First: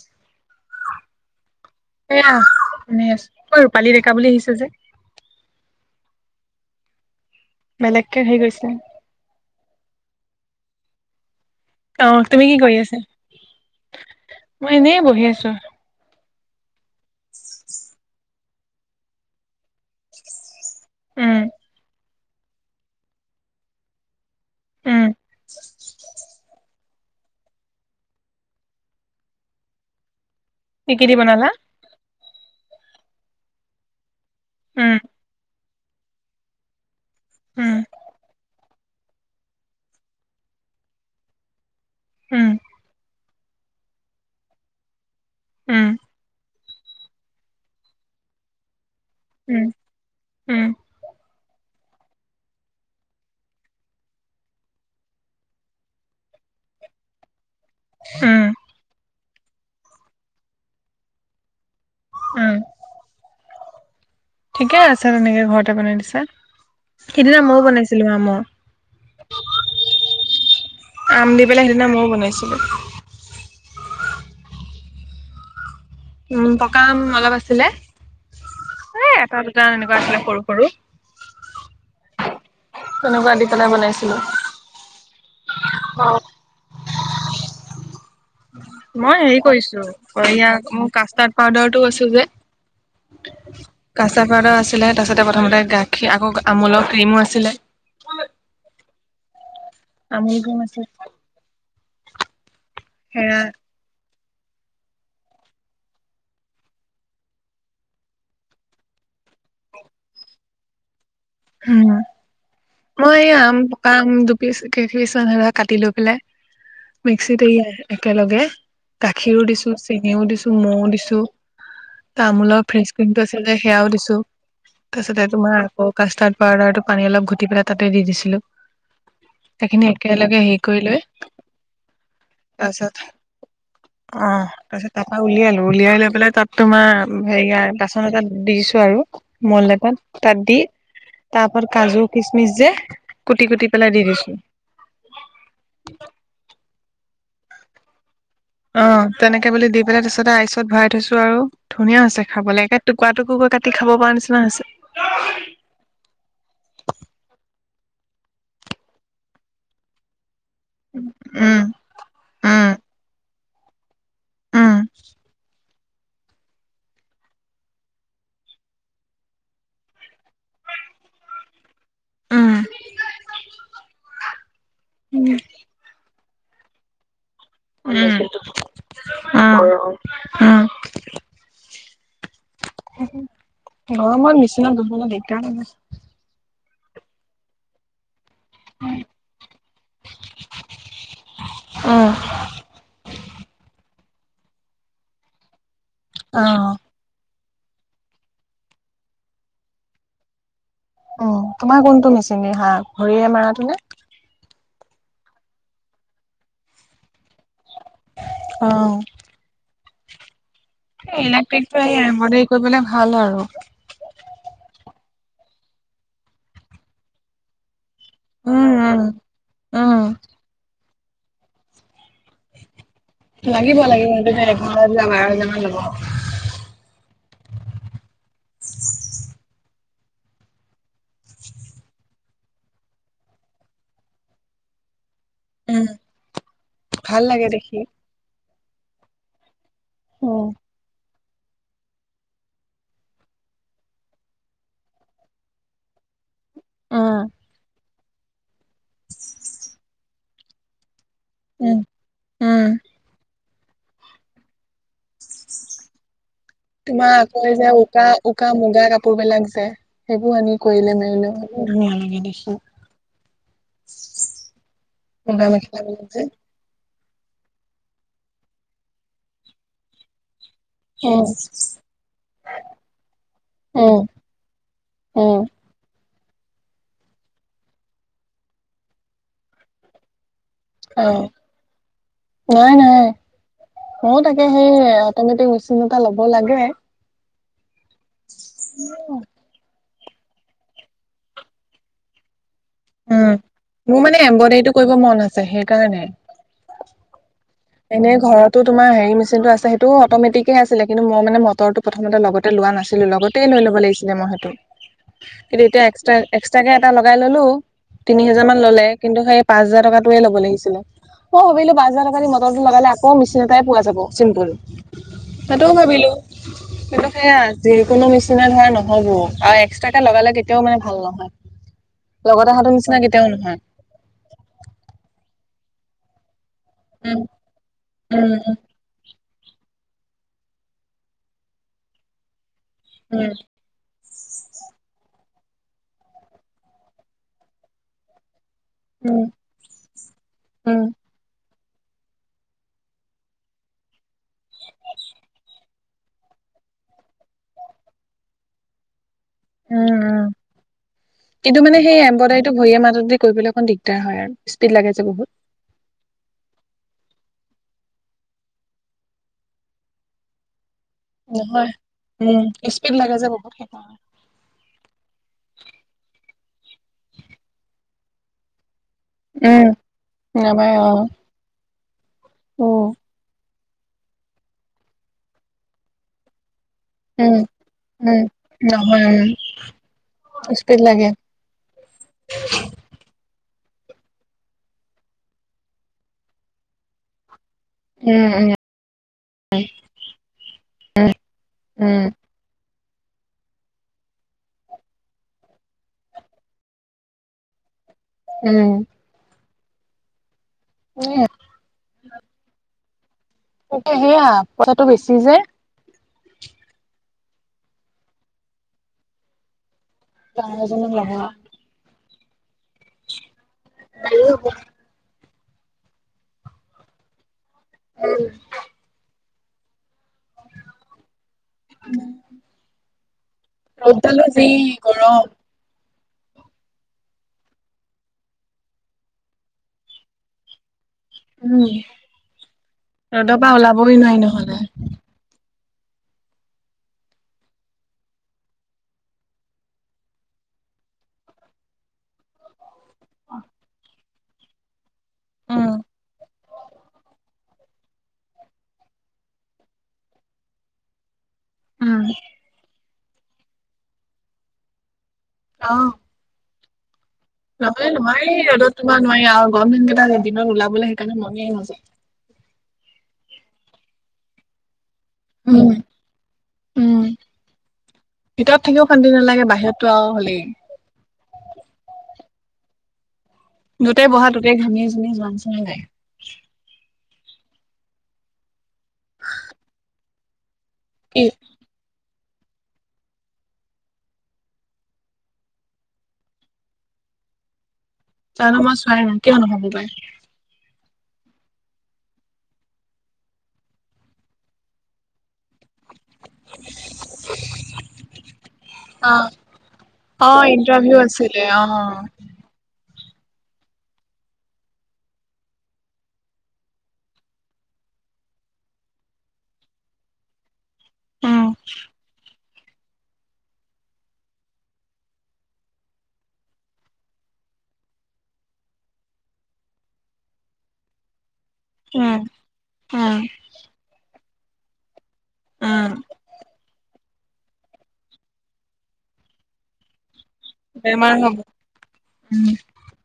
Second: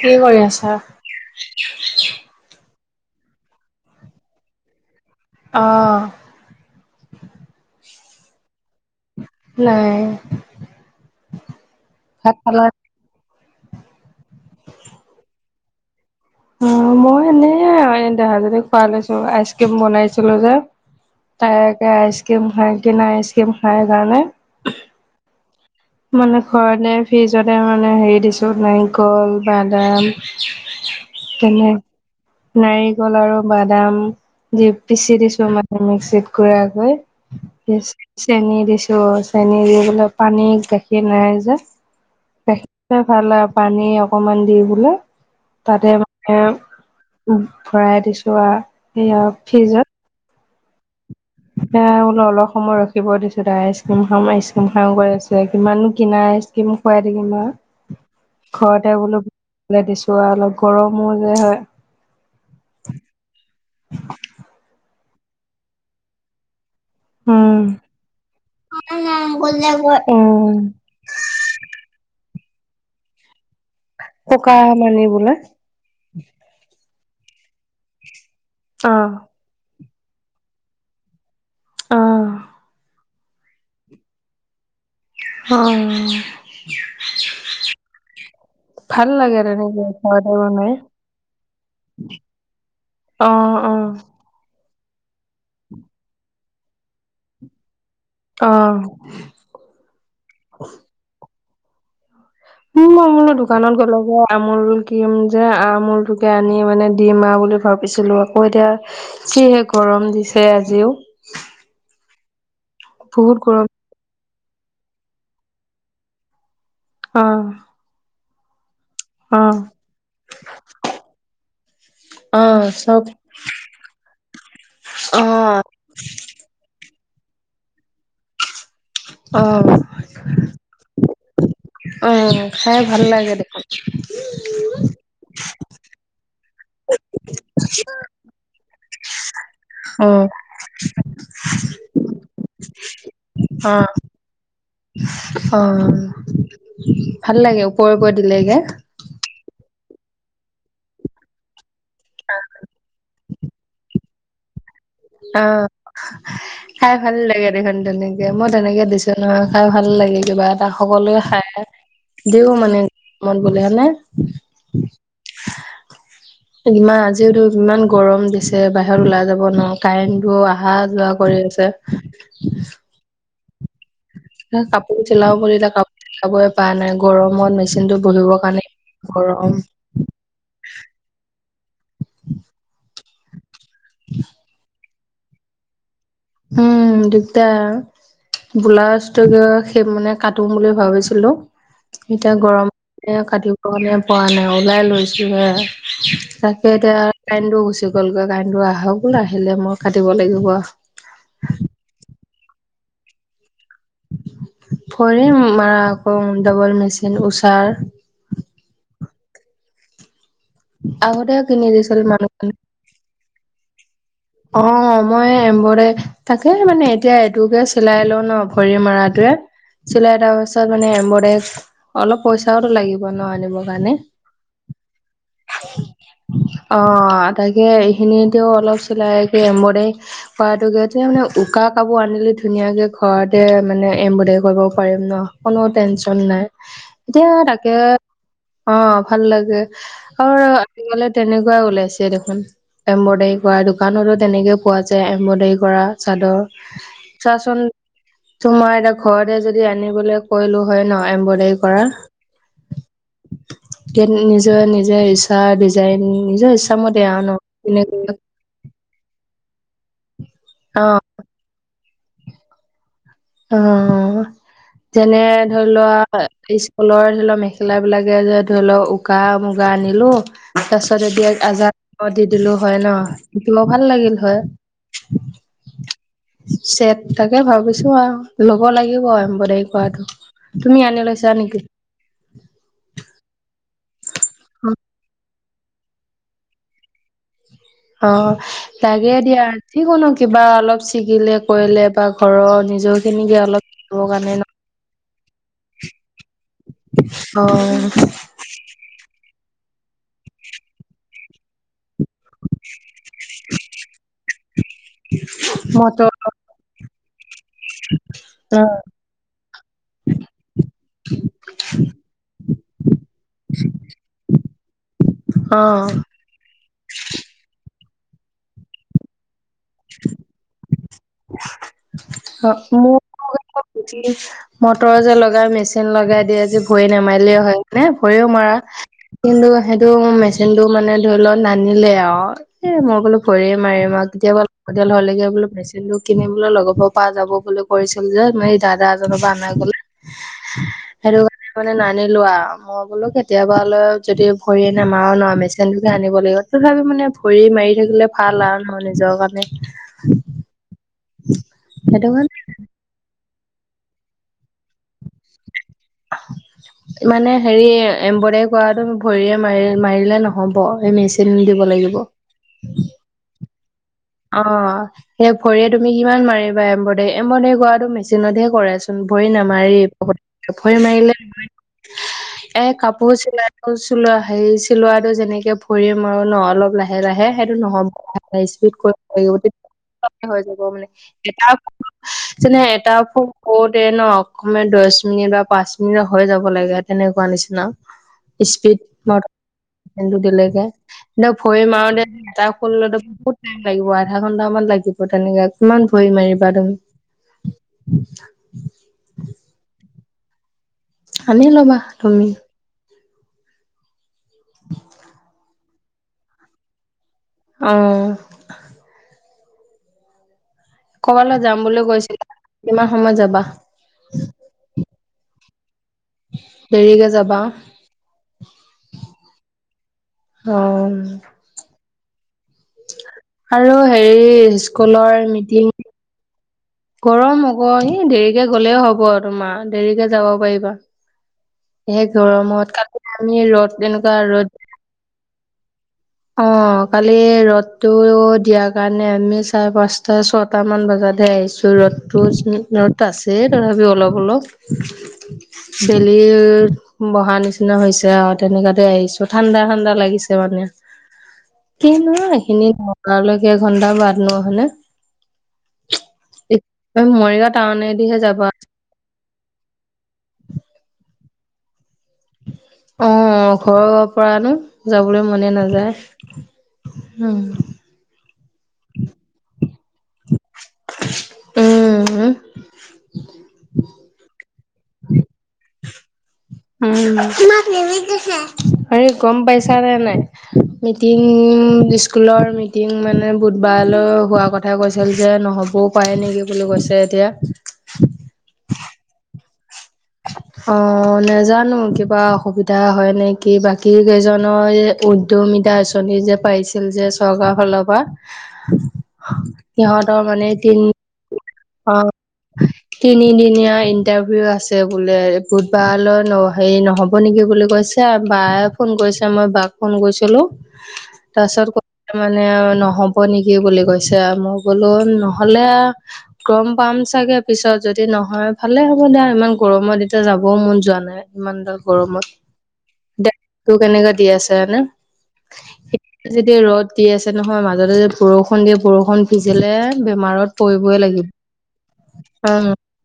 কি কৰি আছা? হে শুনে আছো ঐ ৰূপালী ডেকা বুলি আহিছ যে আহ বেলেগকে হেৰি গৈছে। নাই। আহ ভাত তুমি কি খালা? কৰি আছা মই এনে বহি আছো খোৱা লৈছো আইচক্ৰীম বনাইছিলো যে উম তাকে আইচ। কেম খায় কি নাই স কেম খায় গানে উম মানে ঘৰতে ফ্ৰিজতে মানে হেৰি দিছো নাৰিকল বাদাম কি কিদি বনালা তেনে নাৰিকল আৰু বাদাম দি উম পিচি দিছো মান। মিক্সিত উম গুৰাকৈ চেন দিছো চেনী দি পেলাই পানী। গাখীৰ নাই যে উম গাখীৰ ভাল আৰু পানী অকমান দি বোলে। উম তাতে মানে ভৰাই দিছো আৰু সয়া উম ফিজত উম এয়া বোলো অলপ সময় ৰখিব দিছো তাই আইচক্ৰীম খাৰ্ম আইচক্ৰীম খাৰ্ম কৰি আছে কিমানো কিনা। আইচক্ৰীম খুৱাই দিবি উম মোক ঘৰতে বোলো দিছো আৰু অলপ গৰমো যে হয় উম ঠিকে আছে তেনেকে ঘৰতে বনাই দিছে। সিদিনা উম ময়ও বনাইছিলো আমৰ। উম আম দি পেল সদিনা মইও বনাইছিলো পকা মানি বোলে উম পকাম অলপ আছিলে অ এ এটা দুটা এনেকা। আছিলে সৰু সৰু অ তেনেকুৱা দি পেলাই বনাইছিলো অ অ ভাল মই হেৰি লাগে তেনেকে কৰিছো ঘৰতে ই বনাই মোৰ কাষ্টাৰ্ড পাউদাৰতটো কৈছো যে। অ অ কাচাপাৰা আছে। আছিলে তাৰাছতে প্ৰথমতে গাখীৰ আকৌ আমোলৰ ক্ৰীমো আছিলে। আহ আমুল ক্ৰীম আছিলে উ মই মোলো সেয়া দোকানত গ'লো ব আমুল কিম যে আমুলটোকে আনি মানে দিম আৰু বুলি ভাবিছিলো আকৌ এতিয়া কিহে গৰম দিছে আজিও উ মই বহুত আম গৰম পকাম। পিচ কেই পিচ ম কাটি লৈ পেলাই মিক্সিত অ', একেলগে। গাখীৰো অ'। দিছো চেঙেও দিছো মৌও দিছো তামোলৰ অ', ফ্ৰেচ চব ক্ৰীমটো আছিল যে সেয়াও দিছো তাৰপিছতে তোমাৰ অ'। আকৌ কাষ্টাৰ্ড পাউাৰ। পানী অলপ ঘুটি পেলাই তাতে দি দিছিলো অ', সেইখিনি একেলগে হেৰি কৰি লৈ অ খাই তাৰপিছত ভাল লাগে দেখোন। অ তাৰপিছত তাৰপ পৰা উলিয়ালো উলিয়াই লৈ পেলাই তাত তোমাৰ হেৰিয় বাচন এটা দিছো। আৰু মল এটাত অ', তাত দি তাৰ পৰা কাজু খিচমিচ যে কুটি কুটি অ পেলাই দি দিছো। অ ভাল লাগে ওপৰে ওপৰ দিলেগে অ তেনেকে বুলি দি পেলাই তাছতে আইচত ভৰাই থৈছো আৰু ধুনীয়া হৈছে খাবলৈ একে টুকুৰা টুকু কাটি খাব পৰা নিচিনা হৈছে। অ খাই ভাল লাগে দেখোন তেনেকে মই তেনেকে দিছো নহয় খাই ভাল লাগে কিবা। তাক সকলোৱে খাই উম দিওঁ উম মানে মন গলে হেনে উম ইমান আজিওতো ইমান গৰম দিছে বাহিৰত ওলাই যাব নোৱাও। কাৰেণ্টো অহা যোৱা কৰি আছে। উম [unintelligible] কাপোৰ চিলাও বুলিলে কাপোৰ চিলাব পৰা নাই গৰম মন মেচিনটো উম বহিবৰ কাৰণে গৰম [inaudible] উম উম গৰমৰ নিচিনা দুব দিগদাৰ নে? উম দিগদাৰ। ব্লাউজটো সেই মানে কাটোঙ বুলি ভাবিছিলো। উম এতিয়া গৰম কেনে কাটো অণে পোৱা নাই ওলাই লৈছো হে অ তাকে এতিয়া কাইণ্টো গুচি গ'লগৈ কাইণ্টো আহক নাহিলে মই কাটিব লাগিব আ। উ তোমাৰ কোনটো মেচিনে হা ভৰিয়ে মাৰাটো নে? ভৰি মাৰা আক ডাবল মেচিন উষাৰ। অ আগতে কিনি ইলেক্ট্ৰিকটোৱে দিছিল হেৰি মানুহজনে কৰিবলে ভাল আৰু। অ মই এম্বডাৰে তাকে মানে এতিয়া এইটোকে চ- চিলাই লও ন উম ভৰি উম মৰাটোৱে উম চিলাই তাৰ পিছত মানে এম্বডাৰী অলপ পইচা তো লাগিব। ব ন আনিব লাগিব কাৰণে লাগিব সেইটো এঘাৰ হাজাৰ বাৰ হাজাৰ মান ল'ব অ তাকে এইখিনিতেও অলপ চিলাই এম্বডাৰি কৰাতো গে মানে উকা কাপোৰ আনিলে ধুনীয়াকে ঘৰতে মানে এম্বডাৰি কৰিব পাৰিম ন কোনো উম টেনচন নাই। ভাল এতিয়া লাগে তাকে দেখি অ ভাল লাগে আৰু উম, আজিকালি তেনেকোৱাই ওলাইছে দেখোন এম্বডাৰি কৰাটো দোকানলে তেনেকে পোৱা যায় এম্বডাৰি কৰা চাদৰ উম, চাহ চোন তোমাৰ এটা ঘৰতে যদি আনিবলৈ কৈলো হয় ন। এম্বডাৰী উম, কৰা উম, নিজে নিজে ৰিচা- ডিজাইন নিজৰ ইচ্ছা মতে তোমাৰ আও ন আকৌ এই যে উকা কোনে- উকা মুগা কাপোৰ বিলাক যে সেইবোৰ আনি অ কৰিলে মেলিলে ধুনীয়া লাগে দেখি। অ যেনে মুগা ধৰি মেখেলাবিলাক যে লোৱা স্কুলৰ ধৰি লও মেখেলা বিলাকে যে ধৰি লওক উকা মুগা আনিলো তাৰ পিছত উম, যদি আজাৰ দি দিলো হয় ন শিকিব ভাল লাগিল হয়। অহ চেট তাকে ভাবিছো আও ল'ব লাগিব এম্বডাৰি কৰাটো। তুমি আনি অ', লৈছা নেকি? অ তাকে সেই অ অটমেটিক মেচিন এটা লব লাগে। অ লাগে দিয়া যিকোনো কিবা অলপ ছিগিলে কৰিলে বা ঘৰত নিজৰ উম, খিনিকে অলপ মোৰ কৰিবৰ মানে কাৰণে ন এম্ব্ৰইডাৰীটো কৰিব মন আছে সেইকাৰণে অ এনে ঘৰতো তোমাৰ হেৰি মেচিনটো আছে সেইটো অটমেটিকে আছিলে কিন্তু মই মানে মটৰটো প্ৰথমতে লগতে লোৱা নাছিলো লগতে লৈ ল'ব লাগিছিলে মই সেইটো কিন্তু এতিয়া মটৰ এক্সট্ৰা এক্স- তাকে এটা লগাই ললো তিনি হেজাৰ মান অ ল'লে কিন্তু সেই পাঁচ হাজাৰ টোৱে ল'ব লাগিছিলে অ ভাবিলো পাঁ হাজাৰ টকা ম- টো লগালে আকৌ মিচিন এটাই পোৱা যাব চিম্পুল অ সেইটোও ভাবিলো। কিন্তু সেয়া যিকোনো নিচিনা ধৰা নহব আৰু এক্সট্ৰাকে লগালে কেতিয়াও মানে ভাল নহয়। লগতে অ অহাটো নিচিনা কেতিয়াও নহয় মোৰ মটৰ যে লগ লগ মেচিন লগাই দিয়ে যে ভৰি উম নেমাৰিলেও হয় নে ভৰিও মৰা উম কিন্তু সেইটোৰ মেচিন টো মানে ধৰি লওক নানিলে আও এ মই বোলো উম ভৰিয়ে মাৰিম আও কেতিয়াবা লাগতিয়াল হলেগে বোলে মেচিনটো কিনিম বোলে লগবোৰৰ পৰা যাব বুলি কৈছিল যে দাদা এজন উম উম পা আনাগ বোলে উম সেইটো মানে নানিলোও মই বোলো কেতিয়াবা ল যদি ভৰি নমাৰো ন মেচিনটোকে আনিব লাগিব। তথাপি মানে ভৰি মাৰি থাকিলে ভাল আও ন নিজৰ কাৰণে উম কিন্তু মানে সেই সেইটো কাৰণে এম্ব্ৰইডাৰীটো ভৰিয়া মাতত দি কৰিবলৈ অকণ দিগদাৰ হয় আৰু স্পীড লাগে যে বহুত মানে হেৰি এম্ব্ৰইডাৰী কৰাটো ভৰিয়ে মাৰি মাৰিলে নহব মেচিন দিব নহয় লাগিব উম স্পীড লাগে যে বহুত সেইকাৰণে অ সেই ভৰিয়ে তুমি কিমান মাৰিবা এম্বডাৰী এম্বডাৰী কৰাটো মেচিনতহে কৰে চোন ভৰি উম নামাৰে নাপায় ভৰি অ মাৰিলে এ উম কাপোৰ চিলাই অ চিলোৱা হেৰি চিলোৱাটো যেনেকে ভৰিৰে মাৰো ন অলপ লা হে লাহে উম সেইটো নহ'ব উম সেইটো স্পীড কৰে নহয় হৈ উম যাব স্পীড মানে লাগে এটা যেনে এটা অ দে ন অকমান দহ মিনিট বা পাঁচ মিনিট হৈ যাব লাগে তেনেকোৱা নিচিনা ন উম উম স্পীড নত টো দিলেগে এ ভৰি মাৰো দে উম এটা খোল বহুত টাইম লাগিব আধা ঘন্টামান লাগিব তেনেকে কিমান ভৰি মাৰিবা তুমি উম উম, আনি ল'বা তুমি তাকে সেয়া পইচাটো বেছি যে অ ল'ৰা এজনক ল'ব কবালৈ যাম বুলি কৈছিলা কিমান সময়ত যাবা দেৰিকে যাবা উম অ উ আৰু হেৰি স্কুলৰ মিটিং গৰম আকৌ ই দেৰিকে গলেও হব তোমাৰ দেৰিকে যাব পাৰিবা। উম সেই গৰমত আক ৰ'দৰ আমি পৰা ৰ'দ ওলাবই এনেকোৱা নোৱাৰি ৰ'দ নহ'লে উ অ কালি ৰ'দটো দিয়াৰ কাৰণে আমি চাৰে পাঁচটা ছটা মান বজাতহে আহিছো। ৰ'দতো ৰদ আছে তথাপিও অলপ অলপ উম চেলি বহা নিচিনা হৈছে আৰু তেনেকাতে আহিছো ঠাণ্ডা ঠাণ্ডা লাগিছে মানে। উম কিনোৱা এইখিনি নকৰালৈকে এঘন্টা বাদ নহলে অহ মৰিগাঁও নহয় টাউনেদিহে নোৱাৰি যাবা ৰ'দত তোমাৰ নোৱাৰি আও গৰম দিনকেইটাত এ দিনত ওলাবলে সেইকাৰণে মনে নাযায় অ ঘৰৰ পৰা আনো যাবলৈ মনে উম নাযায়। উম ভিতৰত থাকিও শান্তি নালাগে বাহিৰততো আও হলেই উম উ গোটেই ঘামি জুমি যোৱা নিচিনা লাগে হ গম পাইছা নে নাই। মিতিং কি দি স্কুলৰ মিটিং মানে বুধবাৰলৈ হোৱা কথা কৈছিল যে নহ'বও পাৰে নেকি বুলি কৈছে। এতিয়া তামানে মই চোৱাই কিয় নহ'ব পাই। অ নাজানো কিবা অসুবিধা হয় নেকি বাকী কেইজনৰ দু মিদা আঁচনি যে পাৰিছিল যে চৰকাৰৰ ফালৰ পৰা অ সিহঁতৰ। অ মানে তিন ইণ্টাৰভিউ আছিলে অ তিনি দিনীয়া ইন্টাৰভিউ আছে বোলে বুধবাৰলৈ হেৰি নহব নেকি বুলি কৈছে। ছে বায়ে ফোন কৰিছে মই বাক ফোন কৰিছিলো উম তাৰ পিছত। মানে নহব নেকি বুলি কৈছে মই বোলো নহলে। গৰম পাম চাগে পিছত যদি নহয় ভালে হ'ব দিয়া ইমান গৰমৰ এতিয়া যাবও মন যোৱা নাই ইমানডাল উম গৰমত উম, দেত টো কেনেকে দি আছে হয় নে? উম, এত যদি ৰ'দ দি আছে নহয় মাজতে যেদি বৰষুন দিয়ে বৰষুণ ভিজিলে বে। মাৰত পৰিবই বেমাৰ হ'ব লাগিব অ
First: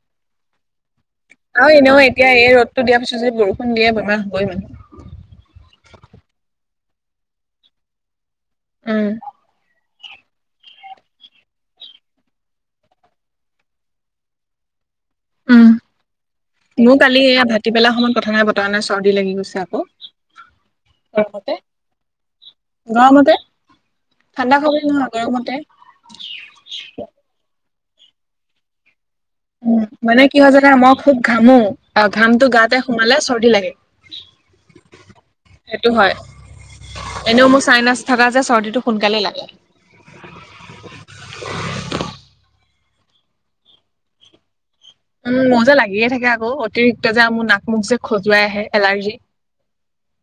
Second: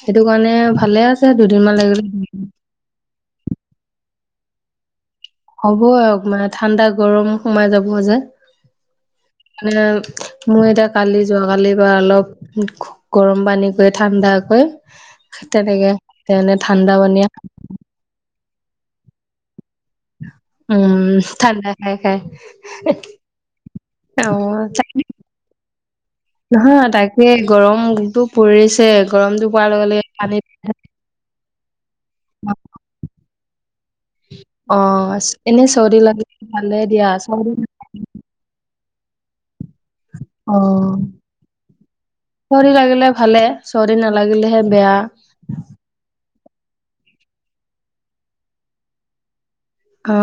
সেইটো কাৰণে ভালে আছে অ দুদিনমান এনেও লাগিলে এতিয়া এই ৰদতটো দিয়াৰ পিছত যে বৰষুণ দিয়ে বেমাৰ হবই মানুহ। হ'ব আৰু মানে ঠাণ্ডা গৰম সোমাই যাব যে। উম মই এতিয়া কালি যোৱাকালিৰ পৰা অলপ গৰম পানী কৰি ঠাণ্ডাকৈ উম তেনেকে তেনে ঠাণ্ডা মোৰ কালি পানীয়ে এয়া ভাটিবেলা সময়ত কথা নাই বতৰা নাই চৰ্দি লাগি গৈছে আক উম ঠাণ্ডা খাই খাই গৰমতে ঠাণ্ডা খাবৰ নহয় গৰমতে। নহা তাকে গৰমটো পৰিছে গৰমটো পোৱাৰ উম লগে লগে পানী অ ঘাম টো গাতে সোমালে চৰ্দি লাগে অ এনে সেইটো চৰ্দি হয় লাগিলে ভালে দিয়া এনেও চৰ্দি মোৰ চাইনাছ থকা যে চৰ্দিটো। সোনকালে লাগে অ চৰ্দি লাগিলে ভালে চৰ্দি নালাগিলেহে বেয়া উম মো যে লাগিয়ে থাকে আকৌ অতিৰিক্ত যে মো নাক মুখ যে খজুৱাই আহে এলাৰ্জি অ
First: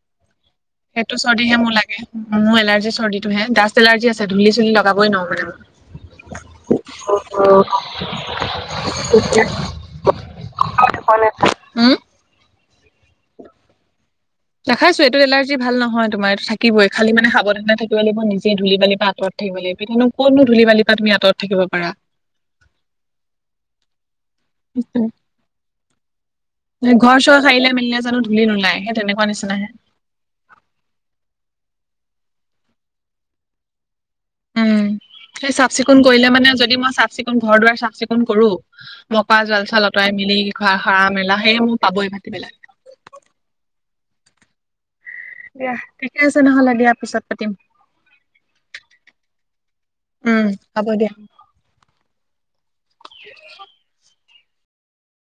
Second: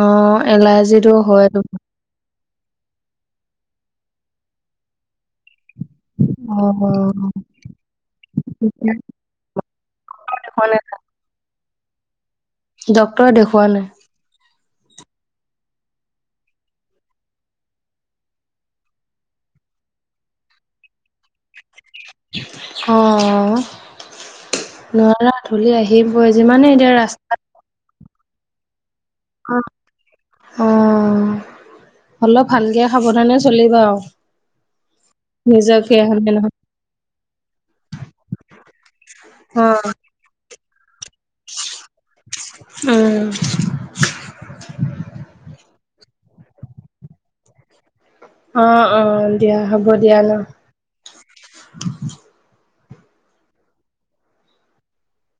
এলাৰ্জিটো সেইটো হয় চৰ্দিহে মোৰ লাগে মোৰ এলাৰ্জি চৰ্দিটোহে ডাষ্ট এলাৰ্জি আছে ধূল চুলি লগাবই নোৱাৰো মানে অ অ [unintelligible] হম ডক্তৰে দেখুওৱা নাই দেখাইছো এইটো এলাৰ্জি ভাল নহয় তোমাৰ এইটো থাকিবই খালি মানে সাৱধানা থাকিব লাগিব নিজে ধলি বালি পা আতৰত থা। থাকিব লাগিব এতিয়া নো কত নো ধুলি বালি তুমি আঁতৰত থাকিব পাৰা অ নোৱাৰা ধুলি আহি ঘৰ চৰ সাৰিলে মেলিলে জানো ধূলি নোলাই সেই তেনেকুৱা নিচিনাহে অ অলপ ভালকে সাৱধানে চলিবা আও উম সেই চাফ নিজকে চিকুণ হয় কৰিলে নে মানে নহয় যদি মই চাফ চিকুণ ঘৰ দুৱাৰ চাফ চিকুণ কৰো মকৰা জাল অ চাল লতৰাই মেলি ঘৰ সৰা মেলা সেয়ে মোৰ পাবই ভতিবেলা উ দিয়া ঠিকে আছে নহ'লে দিয়া পিছত পাতিম। অ অ দিয়া হ'ব দিয়া ন। উম হ'ব দিয়া [unintelligible]